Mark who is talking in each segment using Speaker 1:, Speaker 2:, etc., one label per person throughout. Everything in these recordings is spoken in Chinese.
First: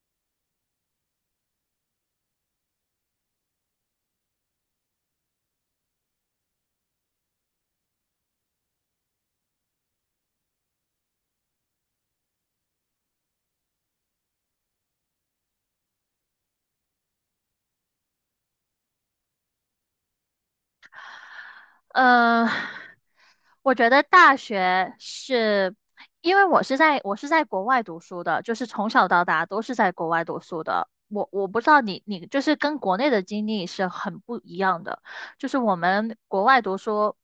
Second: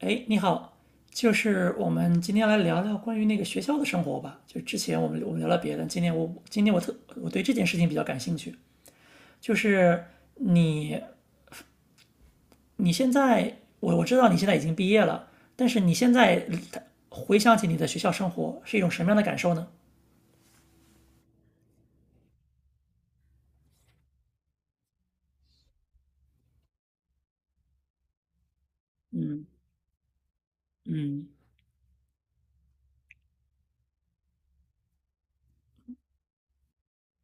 Speaker 1: 哎，你好，就是我们今天来聊聊关于那个学校的生活吧。就之前我们聊了别的，今天我对这件事情比较感兴趣。就是你你现在，我知道你现在已经毕业了，但是你现在回想起你的学校生活是一种什么样的感受呢？
Speaker 2: 呃，我觉得大学是，因为我是在国外读书的，就是从小到大都是在国外读书的。我不知道你就是跟国内的经历是很不一样的，就是我们国外读书，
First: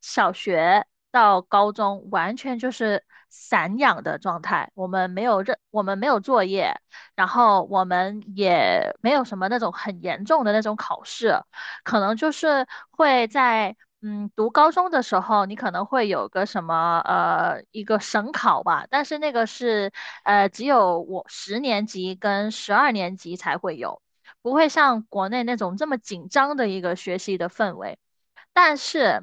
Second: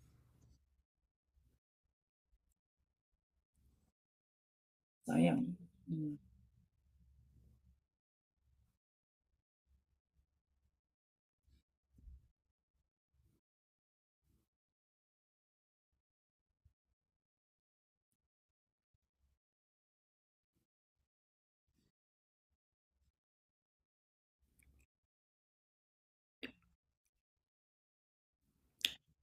Speaker 2: 小学到高中完全就是散养的状态，
Speaker 1: 咋样？
Speaker 2: 我们没有作业，然后我们也没有什么那种很严重的那种考试。可能就是会在读高中的时候，你可能会有个什么一个省考吧，但是那个是只有我10年级跟12年级才会有，不会像国内那种这么紧张的一个学习的氛围。但是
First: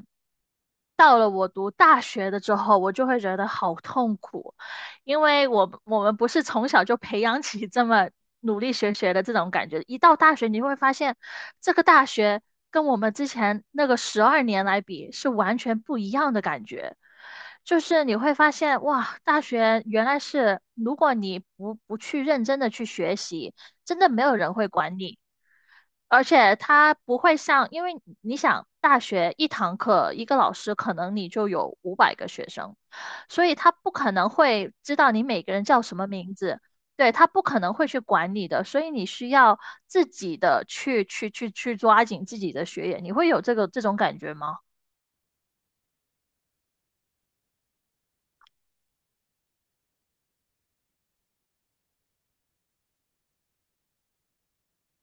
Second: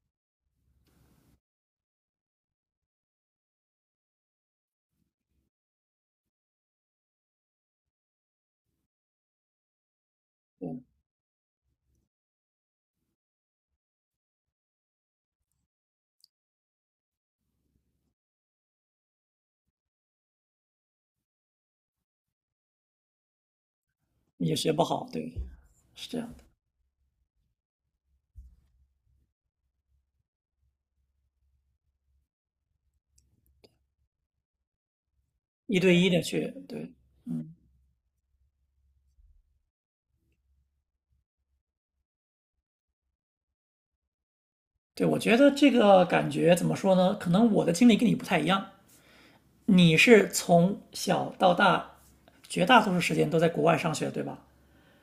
Speaker 2: 到了我读大学的之后，我就会觉得好痛苦，因为我们不是从小就培养起这么努力学的这种感觉，一到大学你会发现，这个大学跟我们之前那个十二年来比是完全不一样的感觉。就是你会发现，哇，大学原来是，如果你不去认真的去学习，真的没有
Speaker 1: 你
Speaker 2: 人
Speaker 1: 也
Speaker 2: 会
Speaker 1: 学不
Speaker 2: 管
Speaker 1: 好，
Speaker 2: 你。
Speaker 1: 对，是这
Speaker 2: 而
Speaker 1: 样的，
Speaker 2: 且他不会像，因为你想，大学一堂课一个老师可能你就有500个学生，所以他不可能会知道你每个人
Speaker 1: 一
Speaker 2: 叫
Speaker 1: 对
Speaker 2: 什么
Speaker 1: 一的
Speaker 2: 名
Speaker 1: 去，
Speaker 2: 字，
Speaker 1: 对，
Speaker 2: 对，他不
Speaker 1: 嗯，
Speaker 2: 可能会去管你的，所以你需要自己的去抓紧自己的学业，你会有这种感觉吗？
Speaker 1: 对，我觉得这个感觉怎么说呢？可能我的经历跟你不太一样。你是从小到大，绝大多数时间都在国外上学，对吧？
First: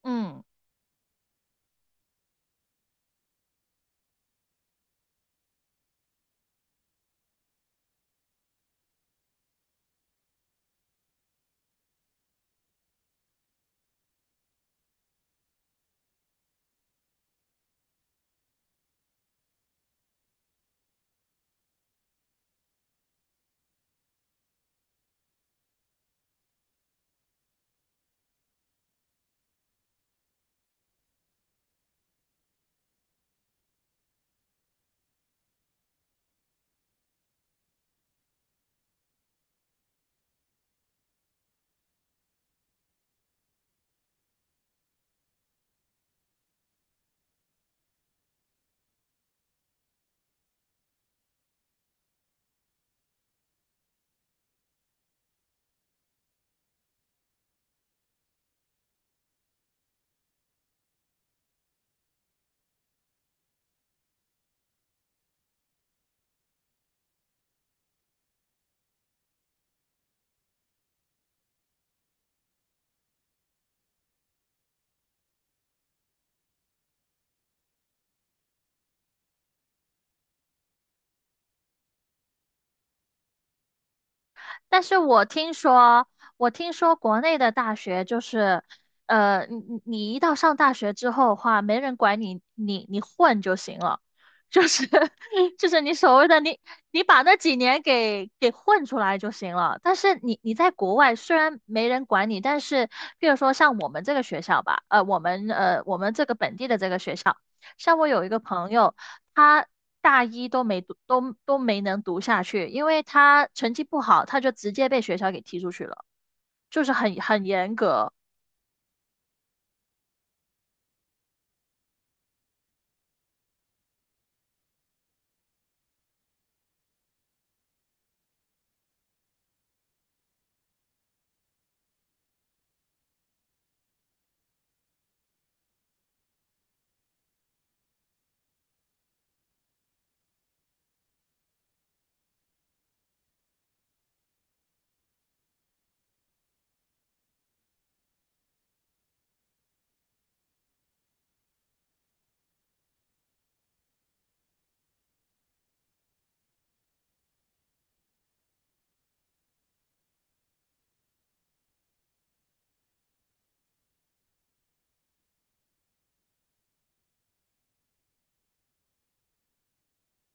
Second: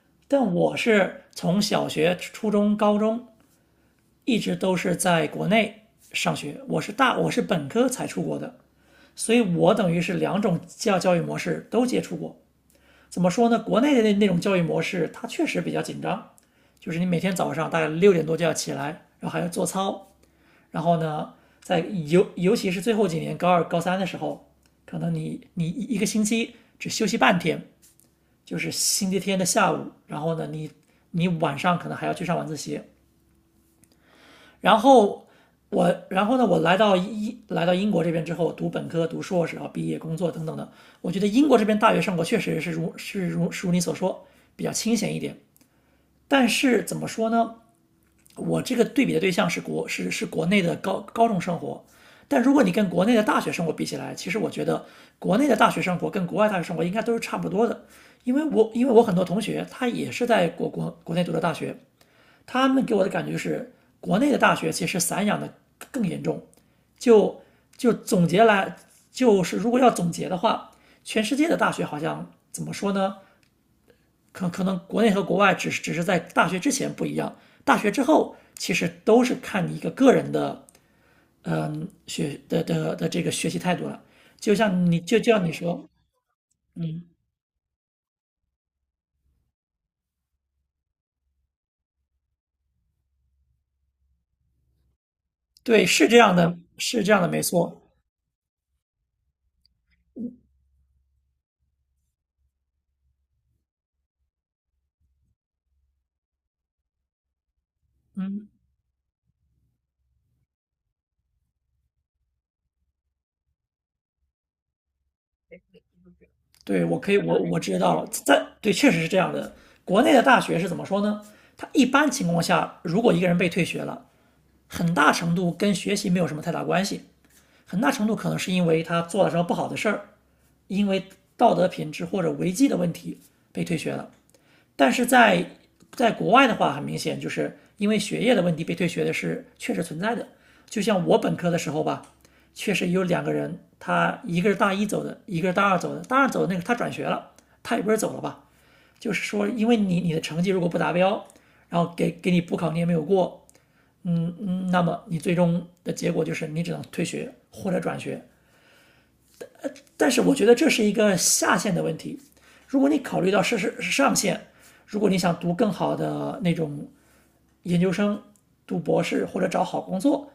Speaker 2: 嗯。
Speaker 1: 但我是从小学、初中、高中一直都是在国内上学，我是本科才出国的，所以我等于是两种教育模式都接触过。怎么说呢？国内的那种教育模式，它确实比较紧张，就是你每天早上大概六点多就要起来，然后还要做操，然后呢，在尤其是最后几年高二、高三的时候，可能你一个星期只休息半天，就是星期天的下午，然后呢，你你晚上可能还要去上晚自习，然后。我，然后呢，我来到英国这边之后，读本科、读硕士，然后毕业、工作等等的。我觉得英国这边大学生活确实是如你所说，比较清闲一点。但是怎么说呢？我这个对比的对象是国是是国内的高中生活，但如果你跟国内的大学生活比起来，其实我觉得国内的大学生活跟国外大学生活应该都是差不多的，因为我很多同学他也是在国内读的大学，他们给我的感觉是国内的大学其实散养的更严重，就就总结来就是如果要总结的话，全世界的大学好像怎么说呢？可能国内和国外只是在大学之前不一样，大学之后其实都是看你一个个人的态度了。就
Speaker 2: 但
Speaker 1: 像
Speaker 2: 是我
Speaker 1: 就像你
Speaker 2: 听
Speaker 1: 说，
Speaker 2: 说，我听说国内的大学就是，你一到上大学之后的话，没人管你，你混就行了，就是 就是
Speaker 1: 对，
Speaker 2: 你
Speaker 1: 是
Speaker 2: 所
Speaker 1: 这
Speaker 2: 谓
Speaker 1: 样
Speaker 2: 的
Speaker 1: 的，
Speaker 2: 你
Speaker 1: 是这样
Speaker 2: 把
Speaker 1: 的，
Speaker 2: 那
Speaker 1: 没
Speaker 2: 几
Speaker 1: 错。
Speaker 2: 年给混出来就行了。但是你在国外虽然没人管你，但是比如说像我们这个学校吧，我们这个本地的这个学校。像我有一个
Speaker 1: 嗯，
Speaker 2: 朋友，他大一都没读，都没能读下去，因为他成绩不好，他就直接被学校给踢出去了，就
Speaker 1: 对，
Speaker 2: 是
Speaker 1: 我可
Speaker 2: 很
Speaker 1: 以，我
Speaker 2: 很
Speaker 1: 我
Speaker 2: 严
Speaker 1: 知道了，
Speaker 2: 格。
Speaker 1: 在对，确实是这样的。国内的大学是怎么说呢？他一般情况下，如果一个人被退学了，很大程度跟学习没有什么太大关系，很大程度可能是因为他做了什么不好的事儿，因为道德品质或者违纪的问题被退学了。但是在国外的话，很明显就是因为学业的问题被退学的是确实存在的。就像我本科的时候吧，确实有两个人，他一个是大一走的，一个是大二走的。大二走的那个他转学了，他也不是走了吧，就是说因为你的成绩如果不达标，然后给你补考你也没有过，嗯嗯，那么你最终的结果就是你只能退学或者转学。但是我觉得这是一个下限的问题。如果你考虑到是上限，如果你想读更好的那种研究生、读博士或者找好工作，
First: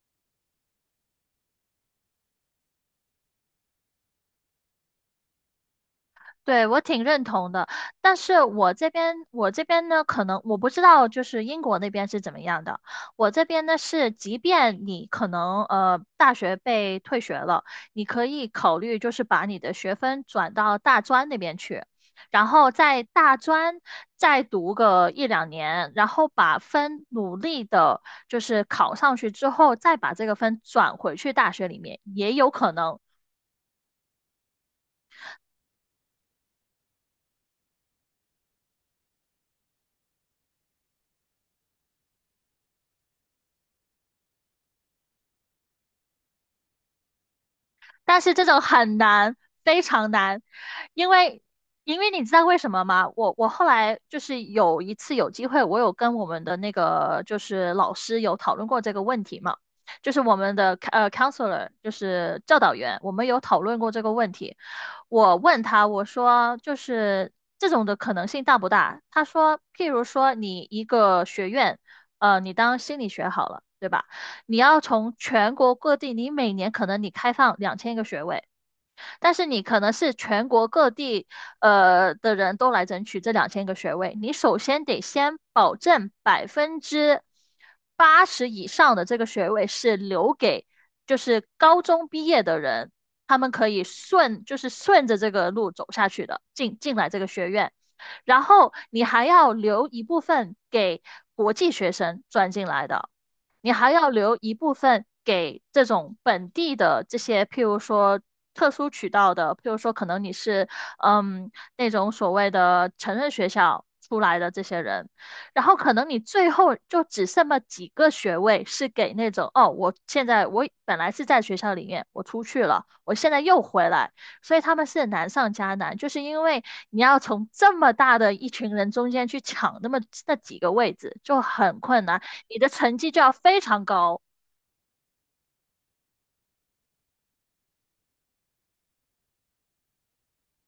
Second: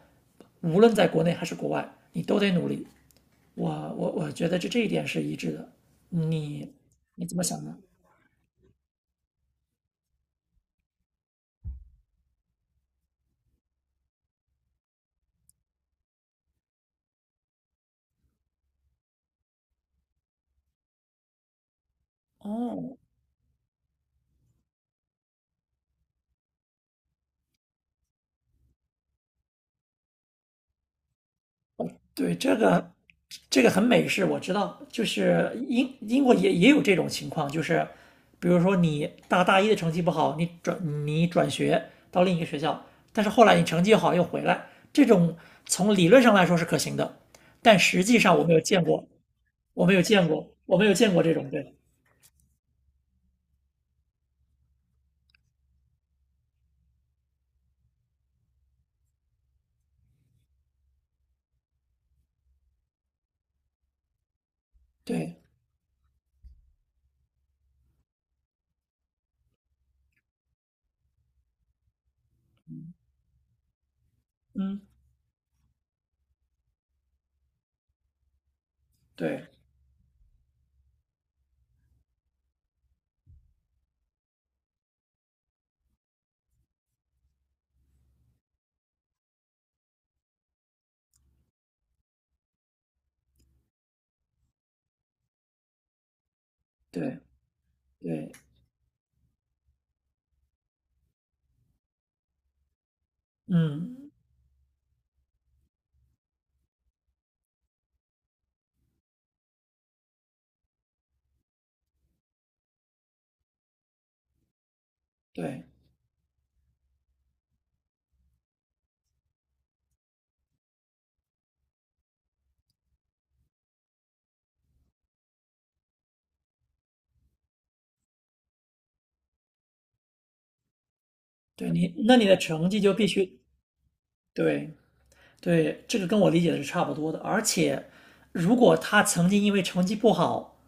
Speaker 1: 无论在国内还是国外，你都得努力。我我觉得这一点是一致的。
Speaker 2: 对，
Speaker 1: 你
Speaker 2: 我挺认
Speaker 1: 你怎么
Speaker 2: 同
Speaker 1: 想
Speaker 2: 的，
Speaker 1: 呢？
Speaker 2: 但是我这边呢，可能我不知道就是英国那边是怎么样的。我这边呢是，即便你可能大学被退学了，你可以考虑就是把你的学分转到大专那边去，然后
Speaker 1: 哦，
Speaker 2: 在大专再读个1两年，然后把分努力的就是考上去之后，再把这个分转回去大学里面，也
Speaker 1: 对，
Speaker 2: 有
Speaker 1: 这
Speaker 2: 可
Speaker 1: 个
Speaker 2: 能。
Speaker 1: 这个很美式，我知道，就是英国也也有这种情况，就是比如说你大一的成绩不好，你转学到另一个学校，但是后来你成绩好又回来，这种从理论上来说是可行的，但实际
Speaker 2: 但是
Speaker 1: 上我
Speaker 2: 这
Speaker 1: 没有
Speaker 2: 种
Speaker 1: 见
Speaker 2: 很
Speaker 1: 过，
Speaker 2: 难，非
Speaker 1: 我没有
Speaker 2: 常
Speaker 1: 见
Speaker 2: 难，
Speaker 1: 过，我没有
Speaker 2: 因
Speaker 1: 见过这
Speaker 2: 为
Speaker 1: 种，对
Speaker 2: 你知道为什么吗？我后来就是有一次有机会，我有跟我们的那个就是老师有讨论过这个问题嘛，就是我们的counselor 就是教导员，我们有讨论过这个问题。我
Speaker 1: 对，
Speaker 2: 问他，我说这种的可能性大不大？他说，譬如说你一个学院，你当心理学好了，对吧？你要
Speaker 1: 嗯，
Speaker 2: 从全国各地，你每年可能你开放两千个学位。但是
Speaker 1: 对
Speaker 2: 你可能是全国各地的人都来争取这两千个学位，你首先得先保证80%以上的这个学位是留给就是高中毕业的人，他们可以顺就是顺着这个路走下去的，进来这
Speaker 1: 对
Speaker 2: 个学院，
Speaker 1: 对，
Speaker 2: 然后你还要留一部分给国际学生转进来的。你还要
Speaker 1: 嗯，
Speaker 2: 留一部分给这种本地的这些，譬如说特殊渠道的，譬如说可能你是那种所谓的成人学校出来的这些人，然
Speaker 1: 对
Speaker 2: 后可能你最后就只剩了几个学位是给那种哦，我本来是在学校里面，我出去了，我现在又回来，所以他们是难上加难，就是因为你要从这么大的一群人中间去抢那几个位置，就
Speaker 1: 对，
Speaker 2: 很
Speaker 1: 你
Speaker 2: 困
Speaker 1: 那
Speaker 2: 难。
Speaker 1: 你的
Speaker 2: 你的
Speaker 1: 成绩就
Speaker 2: 成
Speaker 1: 必
Speaker 2: 绩就要
Speaker 1: 须
Speaker 2: 非常高，
Speaker 1: 对对，这个跟我理解的是差不多的。而且，如果他曾经因为成绩不好，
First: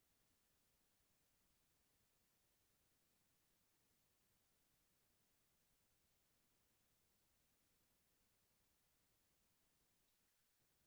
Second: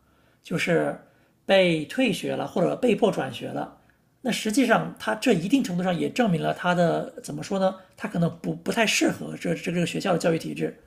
Speaker 1: 就是被退学了或者被迫转学了，那实际上他这一定程度上也证明了他的怎么说呢？他可能不太适合这个学校的教育体制，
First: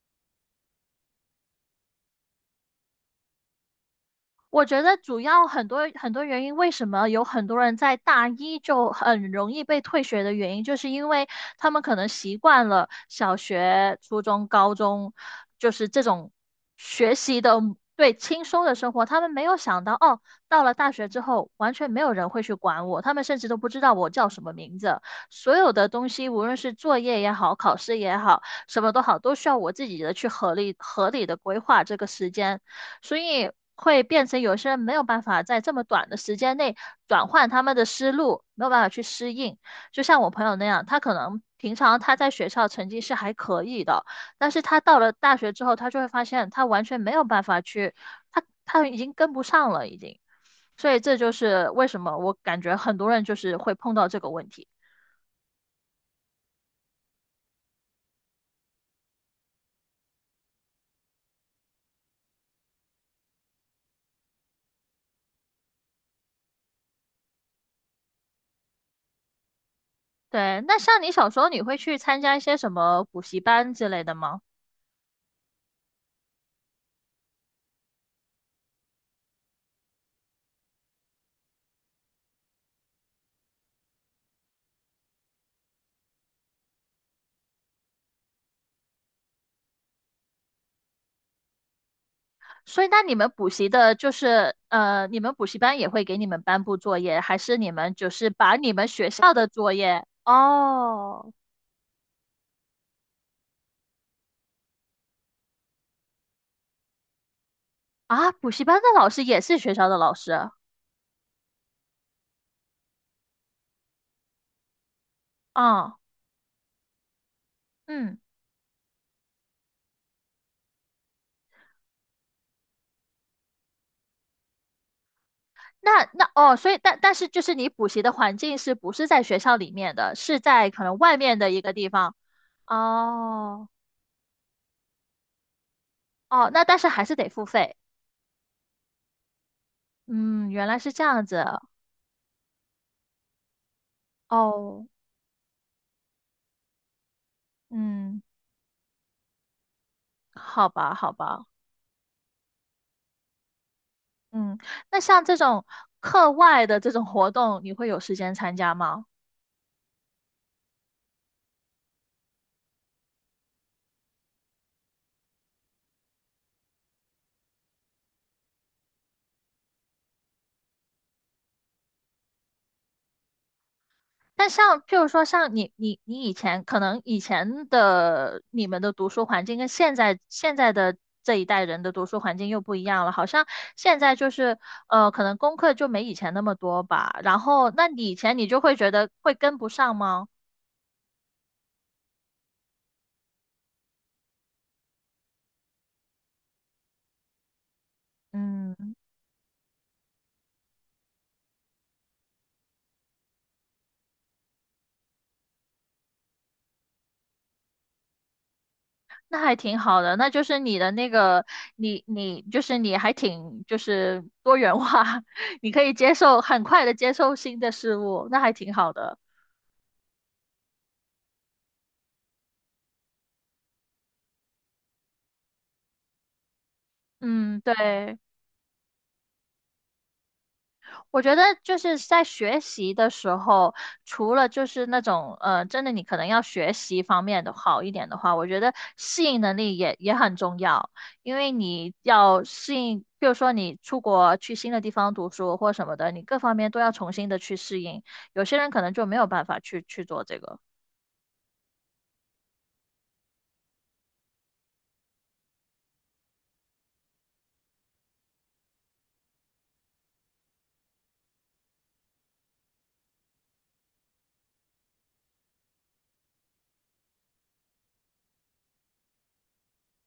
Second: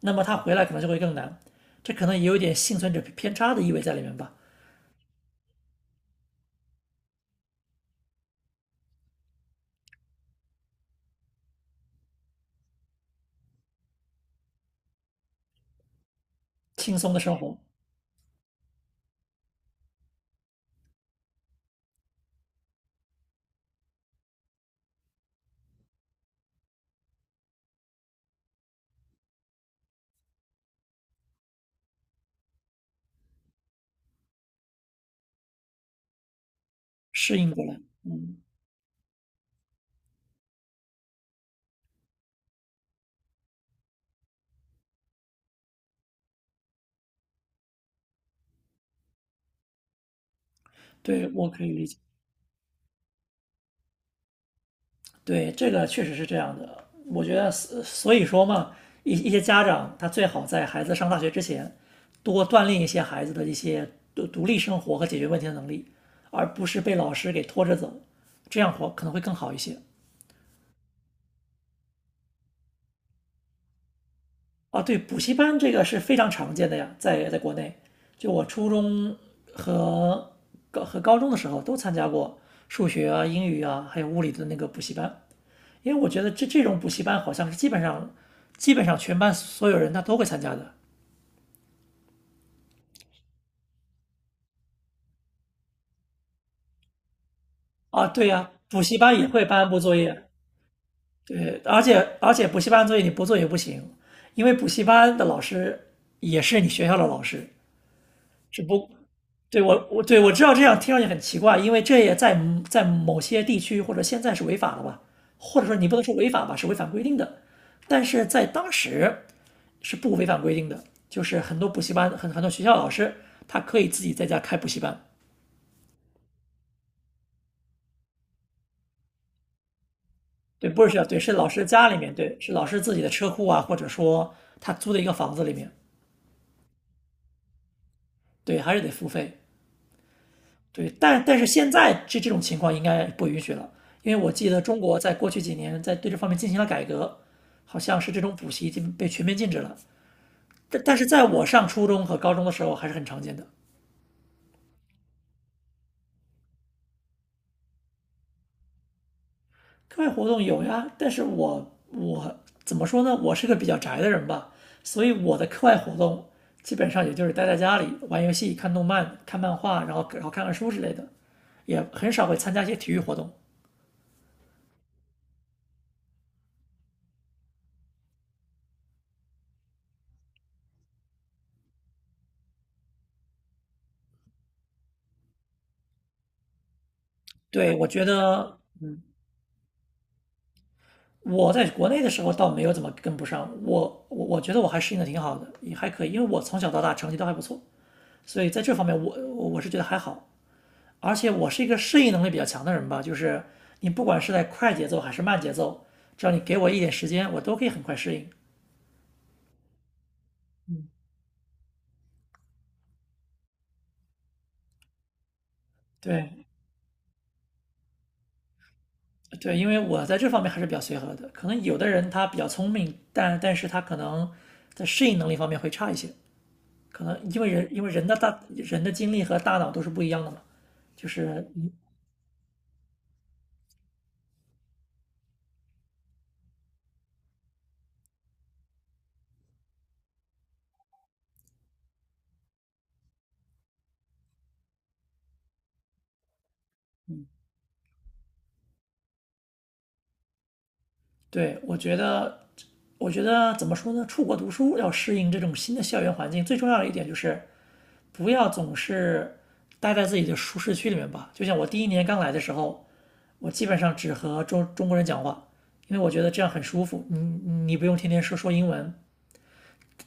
Speaker 1: 那么他回来可能就会更难。这可能也有点幸存者偏差的意味在里面吧，
Speaker 2: 我觉得主要很多原因，为什么有很多人在大一就很容易被退学的原因，就是因为他们可能习惯了小学、初中、高中，就是这种
Speaker 1: 轻松
Speaker 2: 学
Speaker 1: 的生
Speaker 2: 习
Speaker 1: 活
Speaker 2: 的对轻松的生活，他们没有想到哦，到了大学之后，完全没有人会去管我，他们甚至都不知道我叫什么名字，所有的东西，无论是作业也好，考试也好，什么都好，都需要我自己的去合理的规划这个时间。所以会变成有些人没有办法在这么短的时间内转
Speaker 1: 适
Speaker 2: 换
Speaker 1: 应
Speaker 2: 他
Speaker 1: 过
Speaker 2: 们
Speaker 1: 来。
Speaker 2: 的思
Speaker 1: 嗯，
Speaker 2: 路，没有办法去适应。就像我朋友那样，他可能平常他在学校成绩是还可以的，但是他到了大学之后，他就会发现他完全没有办法去，他已经跟不上了，已经。所以这就
Speaker 1: 对，我可
Speaker 2: 是
Speaker 1: 以
Speaker 2: 为
Speaker 1: 理解。
Speaker 2: 什么我感觉很多人就是会碰到这个问题。
Speaker 1: 对，这个确实是这样的。我觉得，所以说嘛，一些家长他最好在孩子上大学之前，多锻炼一些孩子的一些独立生活和解决问题的能力，而不是被老师给拖着走，这样活可能会更好一些。
Speaker 2: 对，那像你小时候，你会去参加一些什么补习班之类的吗？
Speaker 1: 啊，对，补习班这个是非常常见的呀，在在国内，就我初中和高和高中的时候都参加过数学啊、英语啊，还有物理的那个补习班。因为我觉得这种补习班好像是基本上全班所有人他都会参加的
Speaker 2: 所以，那你们补习的，就是你们补习班也会给你们颁布作业，还是你们
Speaker 1: 啊。
Speaker 2: 就
Speaker 1: 对
Speaker 2: 是
Speaker 1: 呀、
Speaker 2: 把你
Speaker 1: 补
Speaker 2: 们
Speaker 1: 习
Speaker 2: 学
Speaker 1: 班也
Speaker 2: 校
Speaker 1: 会
Speaker 2: 的
Speaker 1: 颁
Speaker 2: 作
Speaker 1: 布作
Speaker 2: 业？
Speaker 1: 业，
Speaker 2: 哦，
Speaker 1: 对，而且补习班作业你不做也不行，因为补习班的老师也是你学校的老师，
Speaker 2: 啊，补
Speaker 1: 只
Speaker 2: 习班的
Speaker 1: 不，
Speaker 2: 老师也是
Speaker 1: 对
Speaker 2: 学校
Speaker 1: 我
Speaker 2: 的
Speaker 1: 我
Speaker 2: 老
Speaker 1: 对
Speaker 2: 师
Speaker 1: 我知
Speaker 2: 啊，
Speaker 1: 道这样听上去很奇怪，因为这也在某些地区或者现在是违法的吧，或者说你
Speaker 2: 哦，
Speaker 1: 不能说违法吧，是违反规定的，但
Speaker 2: 嗯，
Speaker 1: 是在当时是不违反规定的，就是很多补习班很多学校老师他可以自己在家开补习班，
Speaker 2: 哦，所以但是就是你补习的环境是不是在学校里面的，是在
Speaker 1: 对，不
Speaker 2: 可
Speaker 1: 是学
Speaker 2: 能
Speaker 1: 校，
Speaker 2: 外
Speaker 1: 对，是
Speaker 2: 面
Speaker 1: 老
Speaker 2: 的一
Speaker 1: 师
Speaker 2: 个地
Speaker 1: 家里
Speaker 2: 方？
Speaker 1: 面，对，是老师自己的车库啊，
Speaker 2: 哦，
Speaker 1: 或者说他租的一个房子里面，
Speaker 2: 哦，那但是还是得付费。
Speaker 1: 对，还是得付费。
Speaker 2: 嗯，原来是
Speaker 1: 对，
Speaker 2: 这
Speaker 1: 但
Speaker 2: 样子。
Speaker 1: 但是现在这种情况应该不允许了，因为我记得中
Speaker 2: 哦，
Speaker 1: 国在过去几年在对这方面进行了改革，好像是这
Speaker 2: 嗯，
Speaker 1: 种补习已经被全面禁止了。
Speaker 2: 好
Speaker 1: 但
Speaker 2: 吧，
Speaker 1: 但是
Speaker 2: 好
Speaker 1: 在我
Speaker 2: 吧。
Speaker 1: 上初中和高中的时候还是很常见的。
Speaker 2: 嗯，那像这种课外的这种活动，你会有时间参加吗？
Speaker 1: 课外活动有呀，但是我怎么说呢？我是个比较宅的人吧，所以我的课外活动基本上也就是待在家里玩游戏、看动漫、看漫画，然后看看书之类的，也很少会参加一些体育活动。
Speaker 2: 但像譬如说，像你以前可能以前的你们的读书环境跟现在的这一代人的读书环境又不一样了，好像现在就是可能功课就没以前那么多吧。然后，
Speaker 1: 对，我
Speaker 2: 那
Speaker 1: 觉
Speaker 2: 你以前你
Speaker 1: 得
Speaker 2: 就会觉得会跟不上吗？
Speaker 1: 我在国内的时候倒没有怎么跟不上，我觉得我还适应的挺好的，也还可以，因为我从小到大成绩都还不错，所以在这方
Speaker 2: 嗯，
Speaker 1: 面我是觉得还好。而且我是一个适应能力比较强的人吧，就是你不管是在快节奏还是慢节奏，只要你给我一点时间，我都可以很快适应。
Speaker 2: 那还挺好的，那就是你的那个，就是你还挺就是多元化，你可以接受
Speaker 1: 对
Speaker 2: 很快的接受新的事物，那还挺好的。
Speaker 1: 对，因为我在这方面还是比较随和的，可能有的人他比较聪明，但是他可能在适应能力方面会差一些，可能因为
Speaker 2: 嗯，
Speaker 1: 人因为人的
Speaker 2: 对，
Speaker 1: 人的精力和大脑都是不一样的嘛，就
Speaker 2: 我觉得
Speaker 1: 是
Speaker 2: 就是在学习的时候，除了就是那种真的你可能要学习方面的好一点的话，我觉得适应能力也很重要，因为你要适应，比如说你出国去新的地方读书或什么的，你各方面都要重新的去适应。有些人可能就没有办法去做这个。
Speaker 1: 对，我觉得，我觉得怎么说呢？出国读书要适应这种新的校园环境，最重要的一点就是不要总是待在自己的舒适区里面吧。就像我第一年刚来的时候，我基本上只和中国人讲话，因为我觉得这样很舒服。你不用天天说英文，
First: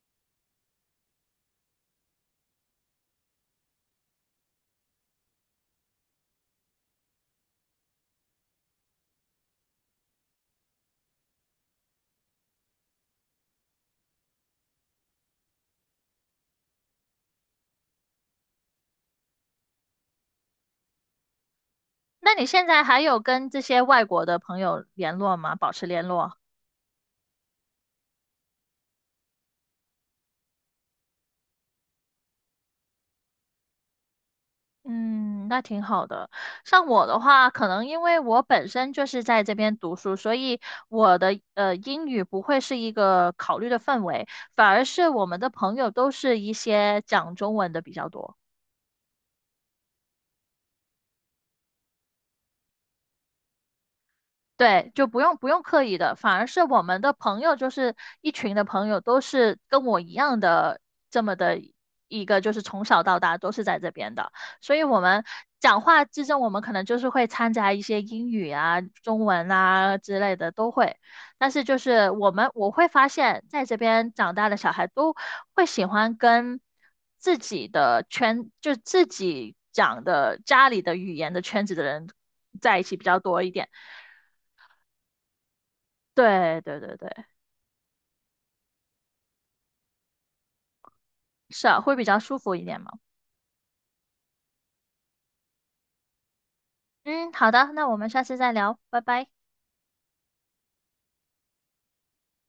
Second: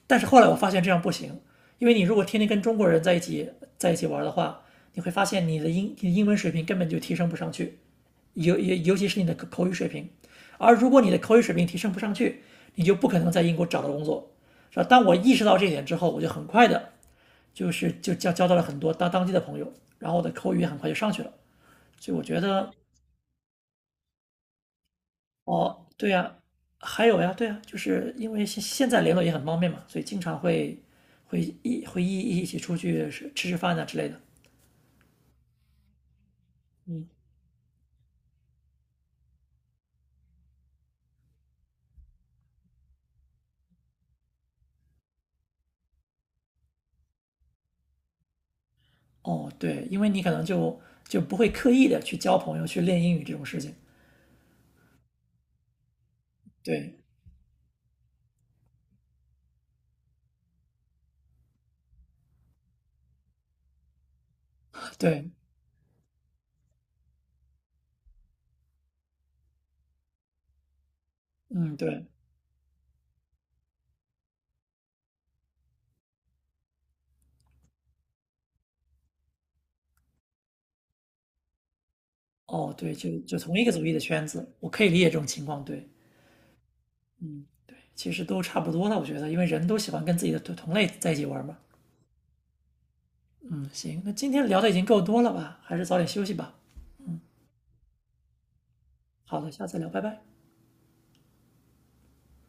Speaker 1: 但是后来我发现这样不行，因为你如果天天跟中国人在一起玩的话，你会发现你的英文水平根本就提升不上去，尤其是你的口语水平。而如果你的口语水平提升不上去，你就不可能在英国找到工作，是吧？当我意识到这一点之后，我就很快的，就是就交到了很多当地的朋友，然后我的口语很快就上去了。所以我
Speaker 2: 那
Speaker 1: 觉
Speaker 2: 你现
Speaker 1: 得
Speaker 2: 在还有跟这些外国的朋友联络吗？保持
Speaker 1: 哦，
Speaker 2: 联
Speaker 1: 对呀，
Speaker 2: 络？
Speaker 1: 还有呀，对呀，就是因为现在联络也很方便嘛，所以经常会一起出去吃饭啊之类的。
Speaker 2: 嗯，那挺好的。像我的话，可能因为我本身就是在这边读书，所以我的英语不会是一个考虑的范围，反而是我们的朋友都是一些讲中文的比较多。
Speaker 1: 哦，对，因为你可能就就不会刻意的去交朋友、去练英语这种事情。
Speaker 2: 对，就不用刻意的，反而是我
Speaker 1: 对，
Speaker 2: 们的朋友，就是一群的朋友，都是跟我一样的这么的一个，就是从小到大都是在这边的，所以我们
Speaker 1: 对，
Speaker 2: 讲话之中，我们可能就是会掺杂一些英语啊、中文啊之类的都会，但是
Speaker 1: 嗯，
Speaker 2: 就
Speaker 1: 对，
Speaker 2: 是我会发现，在这边长大的小孩都会喜欢跟自己的圈，就自己讲的家里的语言的圈子的人
Speaker 1: 哦，
Speaker 2: 在一
Speaker 1: 对，
Speaker 2: 起比
Speaker 1: 就
Speaker 2: 较
Speaker 1: 就
Speaker 2: 多一
Speaker 1: 同一
Speaker 2: 点。
Speaker 1: 个族裔的圈子，我可以理解这种情况。对，
Speaker 2: 对对对对，
Speaker 1: 嗯，对，其实都差不多了，我觉得，因为人都喜欢跟自己的同类在一起玩嘛。
Speaker 2: 是啊，会比较舒服一点嘛。
Speaker 1: 嗯，行，那今天聊的已经够多了吧？还是早点休息吧。
Speaker 2: 嗯，好的，那我们下次再聊，拜拜。
Speaker 1: 好的，下次聊，拜拜。